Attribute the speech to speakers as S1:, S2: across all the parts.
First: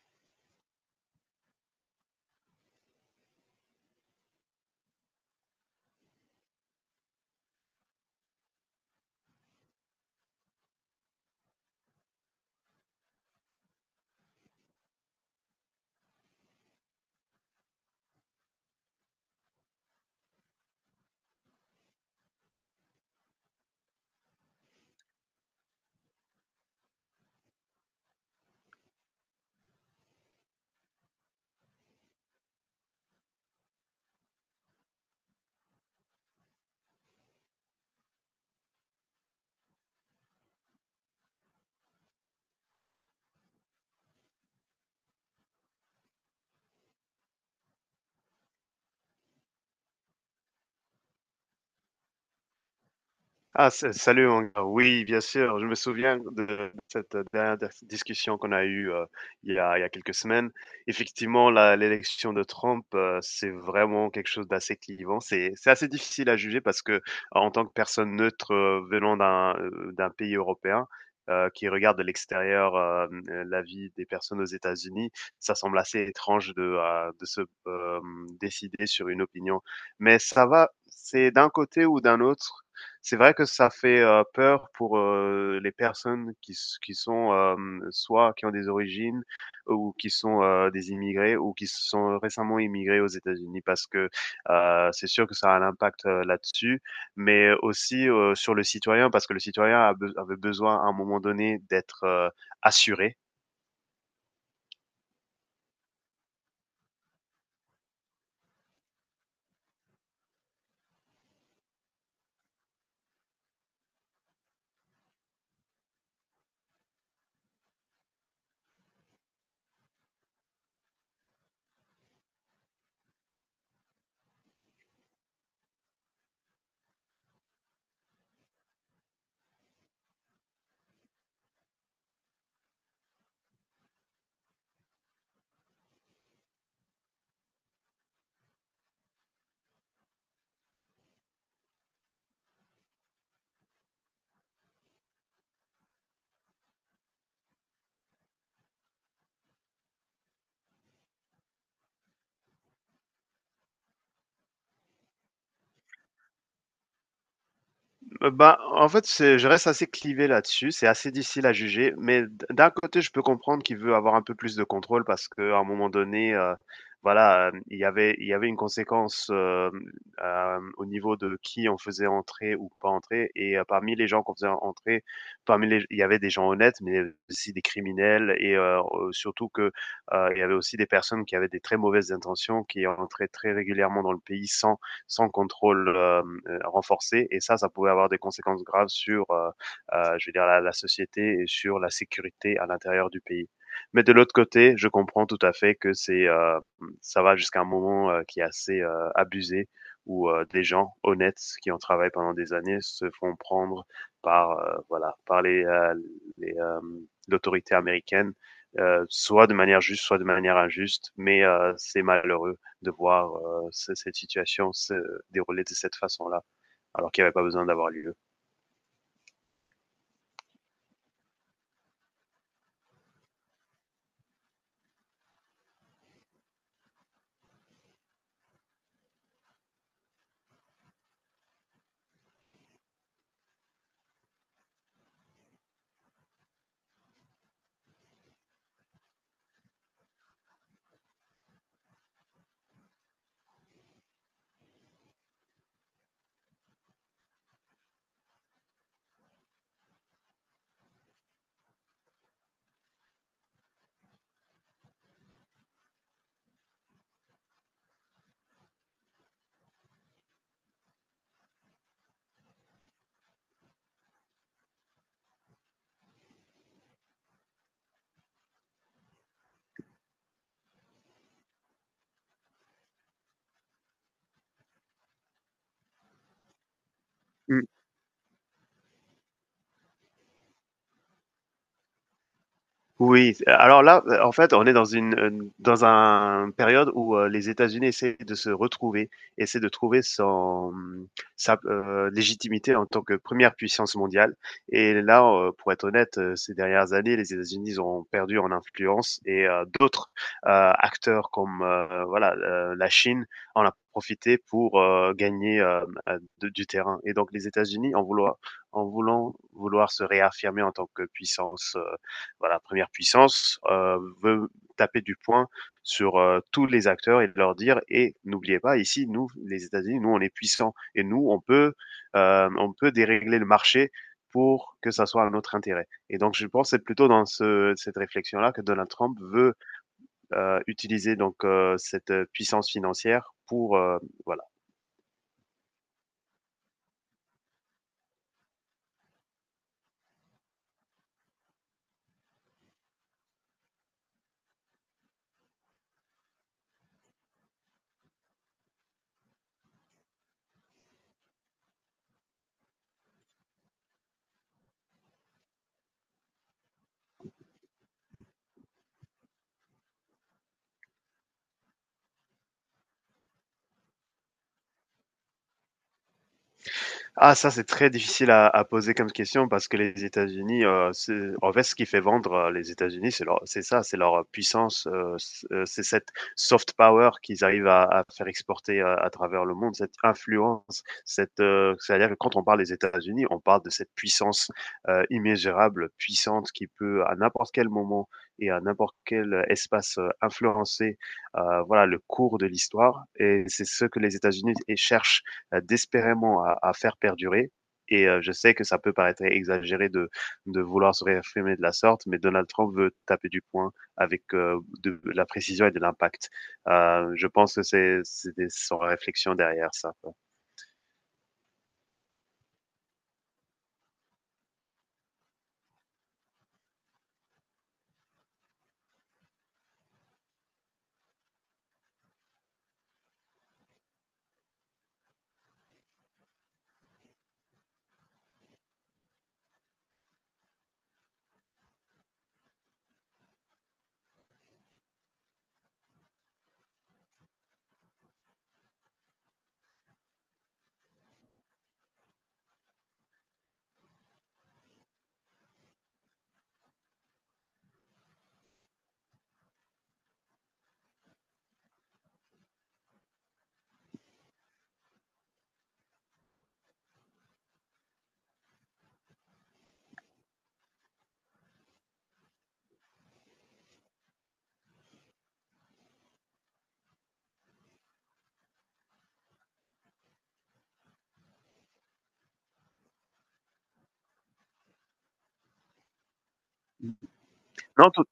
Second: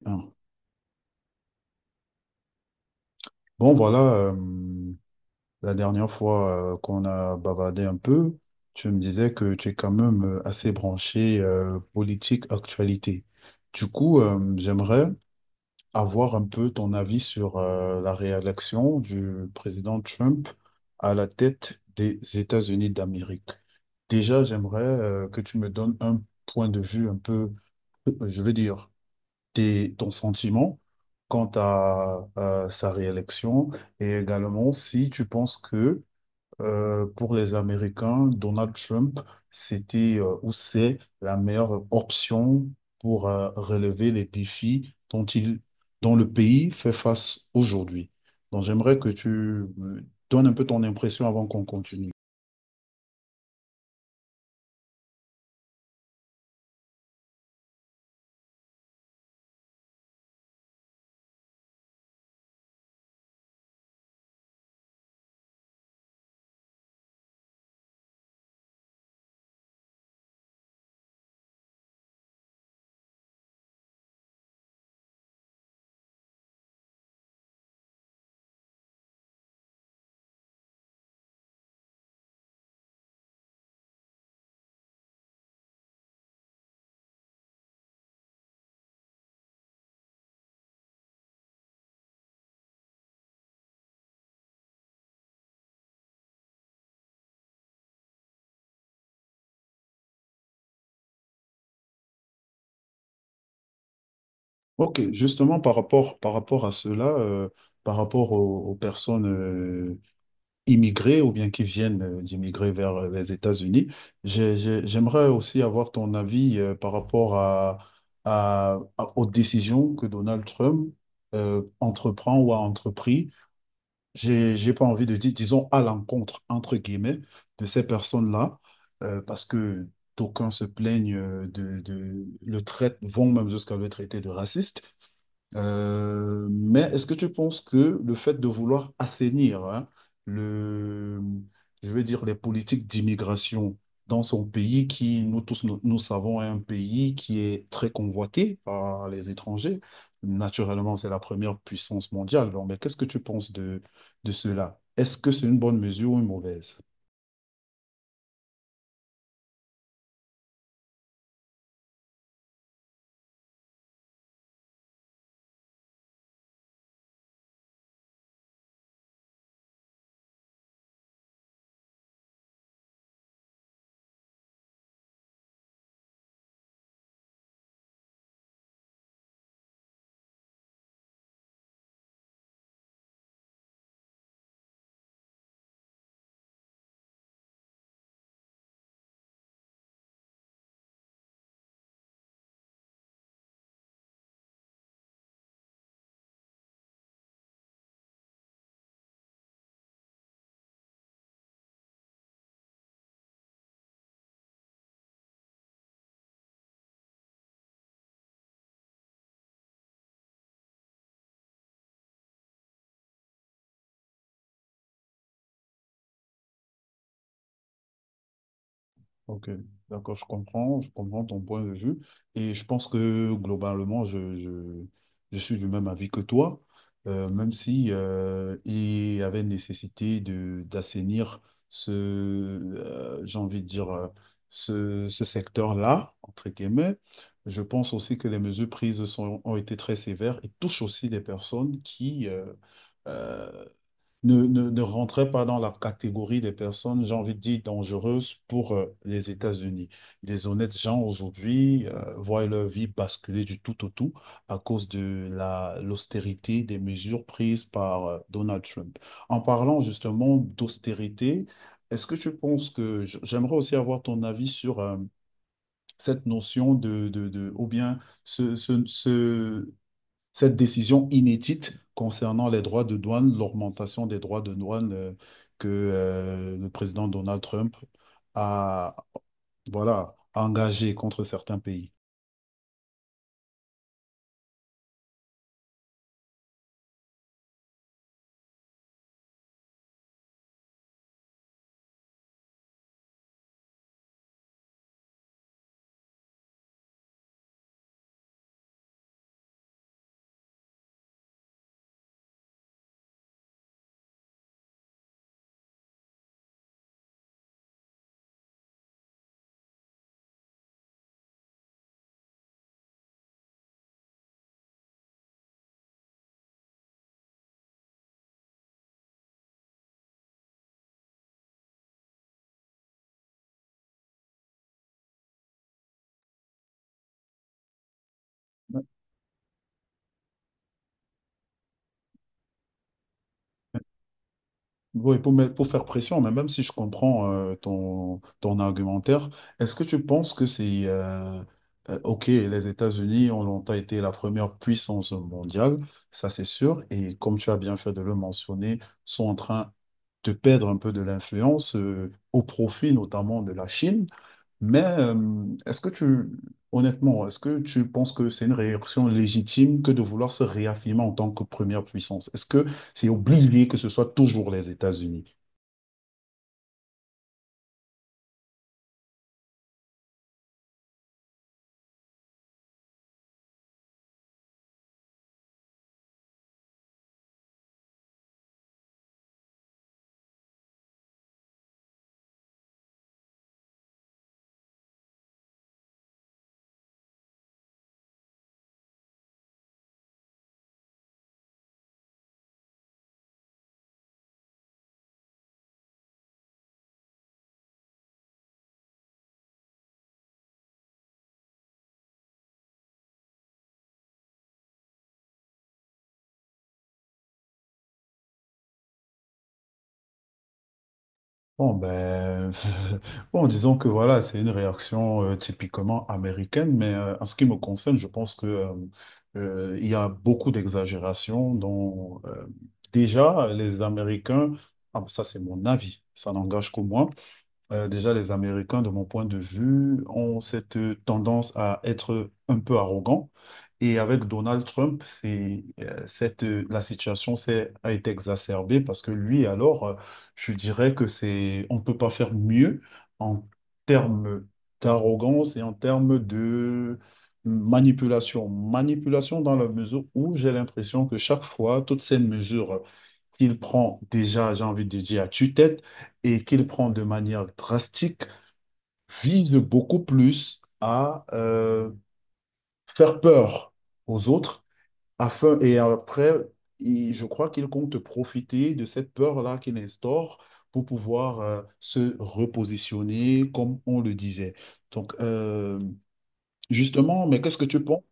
S1: Bien. Bon, voilà, la dernière fois qu'on a bavardé un peu, tu me disais que tu es quand même assez branché politique actualité. Du coup, j'aimerais avoir un peu ton avis sur la réélection du président Trump à la tête des États-Unis d'Amérique. Déjà, j'aimerais que tu me donnes un point de vue un peu, je veux dire, ton sentiment quant à, sa réélection et également si tu penses que pour les Américains, Donald Trump, c'était ou c'est la meilleure option pour relever les défis dont le pays fait face aujourd'hui. Donc j'aimerais que tu me donnes un peu ton impression avant qu'on continue.
S2: Ah, salut, mon gars. Oui, bien sûr. Je me souviens de cette dernière discussion qu'on a eue il y a quelques semaines. Effectivement, l'élection de Trump, c'est vraiment quelque chose d'assez clivant. C'est assez difficile à juger parce que, en tant que personne neutre venant d'un pays européen, qui regarde de l'extérieur la vie des personnes aux États-Unis, ça semble assez étrange de se décider sur une opinion. Mais ça va, c'est d'un côté ou d'un autre, c'est vrai que ça fait, peur pour, les personnes qui sont, soit qui ont des origines ou qui sont, des immigrés ou qui sont récemment immigrés aux États-Unis parce que, c'est sûr que ça a un impact, là-dessus, mais aussi, sur le citoyen parce que le citoyen a be avait besoin à un moment donné d'être, assuré.
S1: Ok, justement par rapport à cela, par rapport aux personnes immigrés ou bien qui viennent d'immigrer vers les États-Unis. J'aimerais aussi avoir ton avis par rapport à, aux décisions que Donald Trump entreprend ou a entrepris. J'ai pas envie de dire, disons, à l'encontre, entre guillemets, de ces personnes-là, parce que d'aucuns se plaignent de, le traite, vont même jusqu'à le traiter de raciste. Mais est-ce que tu penses que le fait de vouloir assainir, hein, le, je vais dire les politiques d'immigration dans son pays, qui nous tous, nous savons est un pays qui est très convoité par les étrangers, naturellement c'est la première puissance mondiale. Alors, mais qu'est-ce que tu penses de cela? Est-ce que c'est une bonne mesure ou une mauvaise?
S2: Bah, en fait, c'est je reste assez clivé là-dessus, c'est assez difficile à juger, mais d'un côté, je peux comprendre qu'il veut avoir un peu plus de contrôle parce qu'à un moment donné, voilà, il y avait une conséquence, au niveau de qui on faisait entrer ou pas entrer, et parmi les gens qu'on faisait entrer, parmi les il y avait des gens honnêtes, mais aussi des criminels. Et surtout que, il y avait aussi des personnes qui avaient des très mauvaises intentions, qui entraient très régulièrement dans le pays sans sans contrôle renforcé. Et ça pouvait avoir des conséquences graves sur, je veux dire, la société et sur la sécurité à l'intérieur du pays. Mais de l'autre côté, je comprends tout à fait que c'est, ça va jusqu'à un moment qui est assez abusé où des gens honnêtes qui ont travaillé pendant des années se font prendre par, voilà, par les, euh, l'autorité américaine, soit de manière juste, soit de manière injuste. Mais c'est malheureux de voir cette situation se déroulait de cette façon-là, alors qu'il n'y avait pas besoin d'avoir lieu.
S1: Ok, d'accord, je comprends ton point de vue et je pense que globalement, je suis du même avis que toi, même si il y avait nécessité de d'assainir ce, j'ai envie de dire, ce, ce secteur-là, entre guillemets. Je pense aussi que les mesures prises sont, ont été très sévères et touchent aussi des personnes qui, euh, ne rentrait pas dans la catégorie des personnes, j'ai envie de dire, dangereuses pour les États-Unis. Des honnêtes gens aujourd'hui voient leur vie basculer du tout au tout à cause de l'austérité des mesures prises par Donald Trump. En parlant justement d'austérité, est-ce que tu penses que j'aimerais aussi avoir ton avis sur cette notion de, ou bien ce, ce, ce- cette décision inédite concernant les droits de douane, l'augmentation des droits de douane que le président Donald
S2: Mmh.
S1: Trump a, voilà, engagée contre certains pays.
S2: Oui, alors là, en fait, on est dans une, dans un période où, les États-Unis essaient de se retrouver, essaient de trouver son, sa, légitimité en tant que première puissance mondiale. Et là, pour être honnête, ces dernières années, les États-Unis, ils ont perdu en influence, et d'autres, acteurs comme, voilà, la Chine en a profité pour, gagner, de du terrain. Et donc les États-Unis en voulant vouloir se réaffirmer en tant que puissance, voilà, première puissance, veut taper du poing sur tous les acteurs et de leur dire: et n'oubliez pas, ici nous les États-Unis, nous on est puissants, et nous on peut dérégler le marché pour que ça soit à notre intérêt. Et donc, je pense c'est plutôt dans cette réflexion-là que Donald Trump veut utiliser donc cette puissance financière pour voilà.
S1: Oui, pour, pour faire pression, mais même si je comprends ton, ton argumentaire, est-ce que tu penses que c'est... ok, les États-Unis ont longtemps été la première puissance mondiale, ça c'est sûr, et comme tu as bien fait de le mentionner, sont en train de perdre un peu de l'influence au profit notamment de la Chine. Mais est-ce que tu, honnêtement, est-ce que tu penses que c'est une réaction légitime que de vouloir se réaffirmer en tant que première puissance? Est-ce que c'est obligé que ce soit toujours les États-Unis?
S2: Ah, ça, c'est très difficile à poser comme question parce que les États-Unis, c'est en fait, ce qui fait vendre, les États-Unis, c'est leur c'est leur puissance, c'est cette soft power qu'ils arrivent à faire exporter, à travers le monde, cette influence, cette, c'est-à-dire que quand on parle des États-Unis, on parle de cette puissance, immesurable, puissante, qui peut à n'importe quel moment et à n'importe quel espace, influencer, voilà, le cours de l'histoire, et c'est ce que les États-Unis et cherchent désespérément à faire perdurer. Et je sais que ça peut paraître exagéré de vouloir se réaffirmer de la sorte, mais Donald Trump veut taper du poing avec de la précision et de l'impact. Je pense que son réflexion derrière ça.
S1: Bon, ben, bon, disons que voilà, c'est une réaction typiquement américaine, mais en ce qui me concerne, je pense que il y a beaucoup d'exagération dont déjà les Américains, ah, ça c'est mon avis, ça n'engage que moi. Déjà, les Américains, de mon point de vue, ont cette tendance à être un peu arrogants. Et avec Donald Trump, la situation a été exacerbée parce que lui, alors, je dirais que c'est, on ne peut pas faire mieux en termes d'arrogance et en termes de manipulation. Manipulation dans la mesure où j'ai l'impression que chaque fois, toutes ces mesures qu'il prend déjà, j'ai envie de dire, à tue-tête, et qu'il prend de manière drastique vise beaucoup plus à faire peur aux autres afin et après je crois qu'il compte profiter de cette peur-là qu'il instaure pour pouvoir se repositionner comme on le disait. Donc justement, mais qu'est-ce que tu
S2: Non.
S1: penses?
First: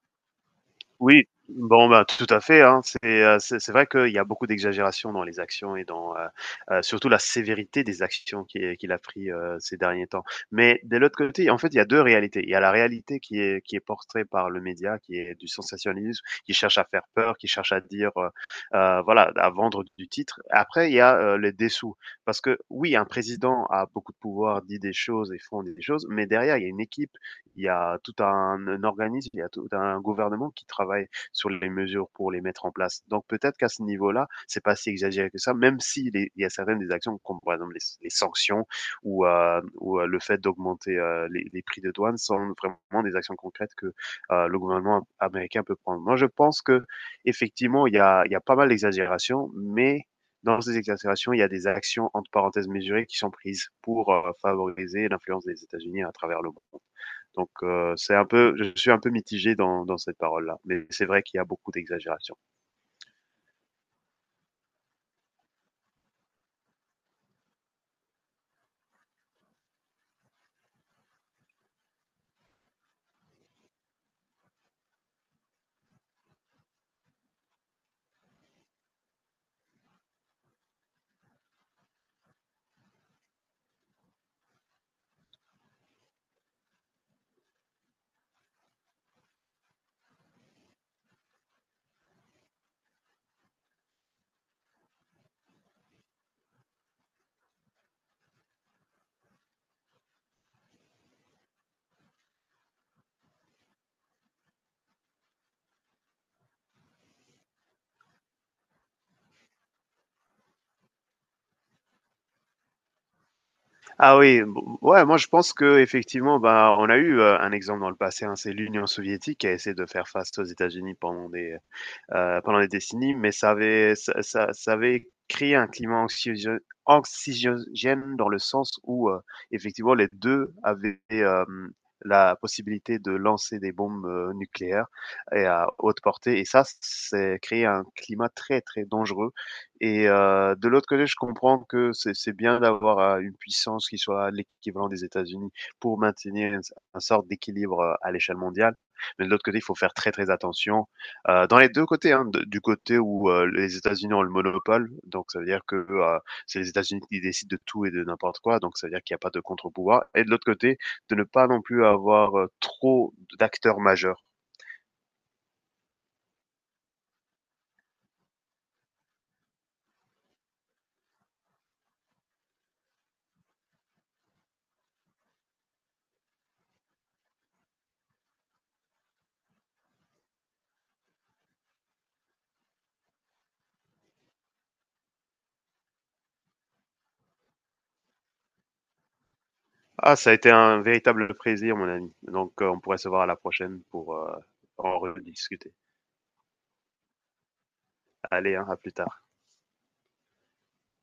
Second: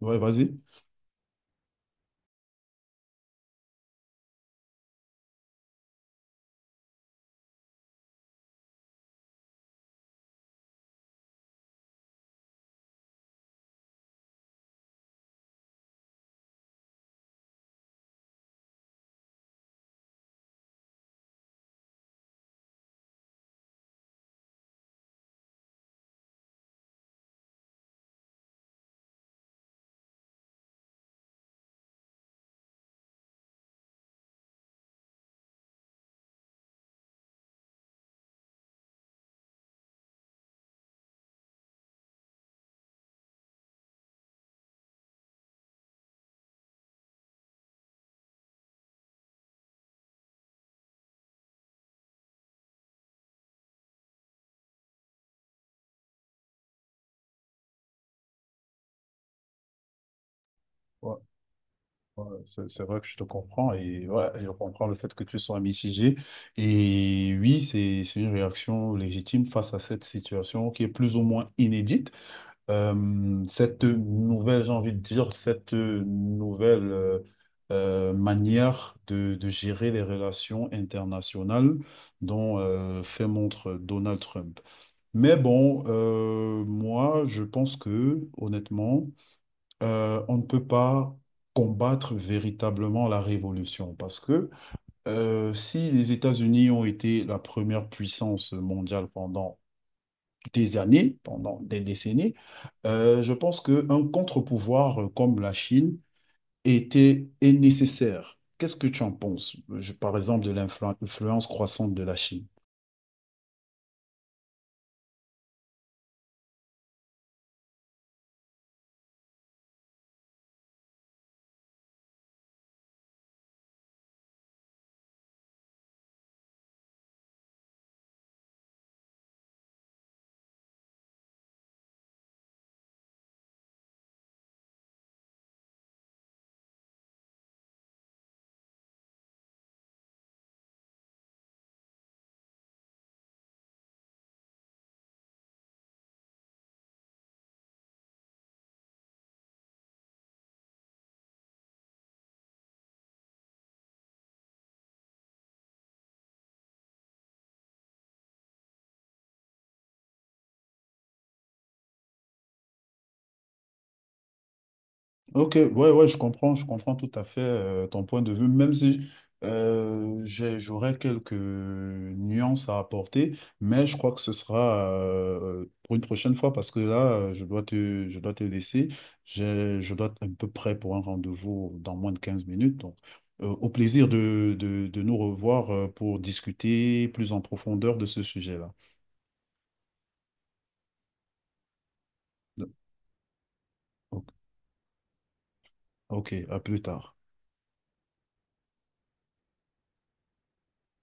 S1: Ouais, vas-y.
S2: Oui, bon, ben, tout à fait, hein. C'est vrai qu'il y a beaucoup d'exagération dans les actions et dans, surtout la sévérité des actions qui est qu'il a pris, ces derniers temps. Mais de l'autre côté, en fait, il y a 2 réalités. Il y a la réalité qui est portée par le média, qui est du sensationnalisme, qui cherche à faire peur, qui cherche à dire, voilà, à vendre du titre. Après, il y a, les dessous. Parce que oui, un président a beaucoup de pouvoir, dit des choses et font des choses, mais derrière, il y a une équipe, il y a tout un organisme, il y a tout un gouvernement qui travaille sur les mesures pour les mettre en place. Donc peut-être qu'à ce niveau-là, c'est pas si exagéré que ça, même s'il si les, il y a certaines des actions, comme par exemple les sanctions, ou, le fait d'augmenter prix de douane, sont vraiment des actions concrètes que le gouvernement américain peut prendre. Moi, je pense que effectivement, il y a pas mal d'exagérations, mais dans ces exagérations, il y a des actions entre parenthèses mesurées qui sont prises pour favoriser l'influence des États-Unis à travers le monde. Donc, c'est un peu, je suis un peu mitigé dans, dans cette parole-là, mais c'est vrai qu'il y a beaucoup d'exagération.
S1: Ouais, c'est vrai que je te comprends et ouais, je comprends le fait que tu sois mitigé. Et oui, c'est une réaction légitime face à cette situation qui est plus ou moins inédite. Cette nouvelle, j'ai envie de dire, cette nouvelle manière de gérer les relations internationales dont fait montre Donald Trump. Mais bon, moi, je pense que, honnêtement, on ne peut pas combattre véritablement la révolution parce que si les États-Unis ont été la première puissance mondiale pendant des années, pendant des décennies, je pense qu'un contre-pouvoir comme la Chine est nécessaire. Qu'est-ce que tu en penses? Par exemple, de l'influence croissante de la Chine?
S2: Ah oui, bon, ouais, moi je pense que effectivement, bah, on a eu un exemple dans le passé, hein, c'est l'Union soviétique qui a essayé de faire face aux États-Unis pendant des décennies, mais ça avait, ça avait créé un climat anxiogène, anxiogène dans le sens où effectivement les deux avaient la possibilité de lancer des bombes nucléaires et à haute portée. Et ça, c'est créé un climat très, très dangereux. Et de l'autre côté, je comprends que c'est bien d'avoir une puissance qui soit l'équivalent des États-Unis, pour maintenir une sorte d'équilibre à l'échelle mondiale. Mais de l'autre côté, il faut faire très, très attention dans les deux côtés, hein, du côté où les États-Unis ont le monopole, donc ça veut dire que c'est les États-Unis qui décident de tout et de n'importe quoi, donc ça veut dire qu'il n'y a pas de contre-pouvoir. Et de l'autre côté, de ne pas non plus avoir trop d'acteurs majeurs.
S1: Ok, ouais, je comprends tout à fait ton point de vue, même si j'aurais quelques nuances à apporter, mais je crois que ce sera pour une prochaine fois parce que là, je dois te laisser. Je dois être un peu prêt pour un rendez-vous dans moins de 15 minutes. Donc, au plaisir de, de nous revoir pour discuter plus en profondeur de ce sujet-là.
S2: Ah, ça a été un véritable plaisir, mon ami. Donc
S1: Donc,
S2: on pourrait se voir à la prochaine pour
S1: Ok,
S2: en rediscuter.
S1: ok, à plus tard.
S2: Allez, hein, à plus tard.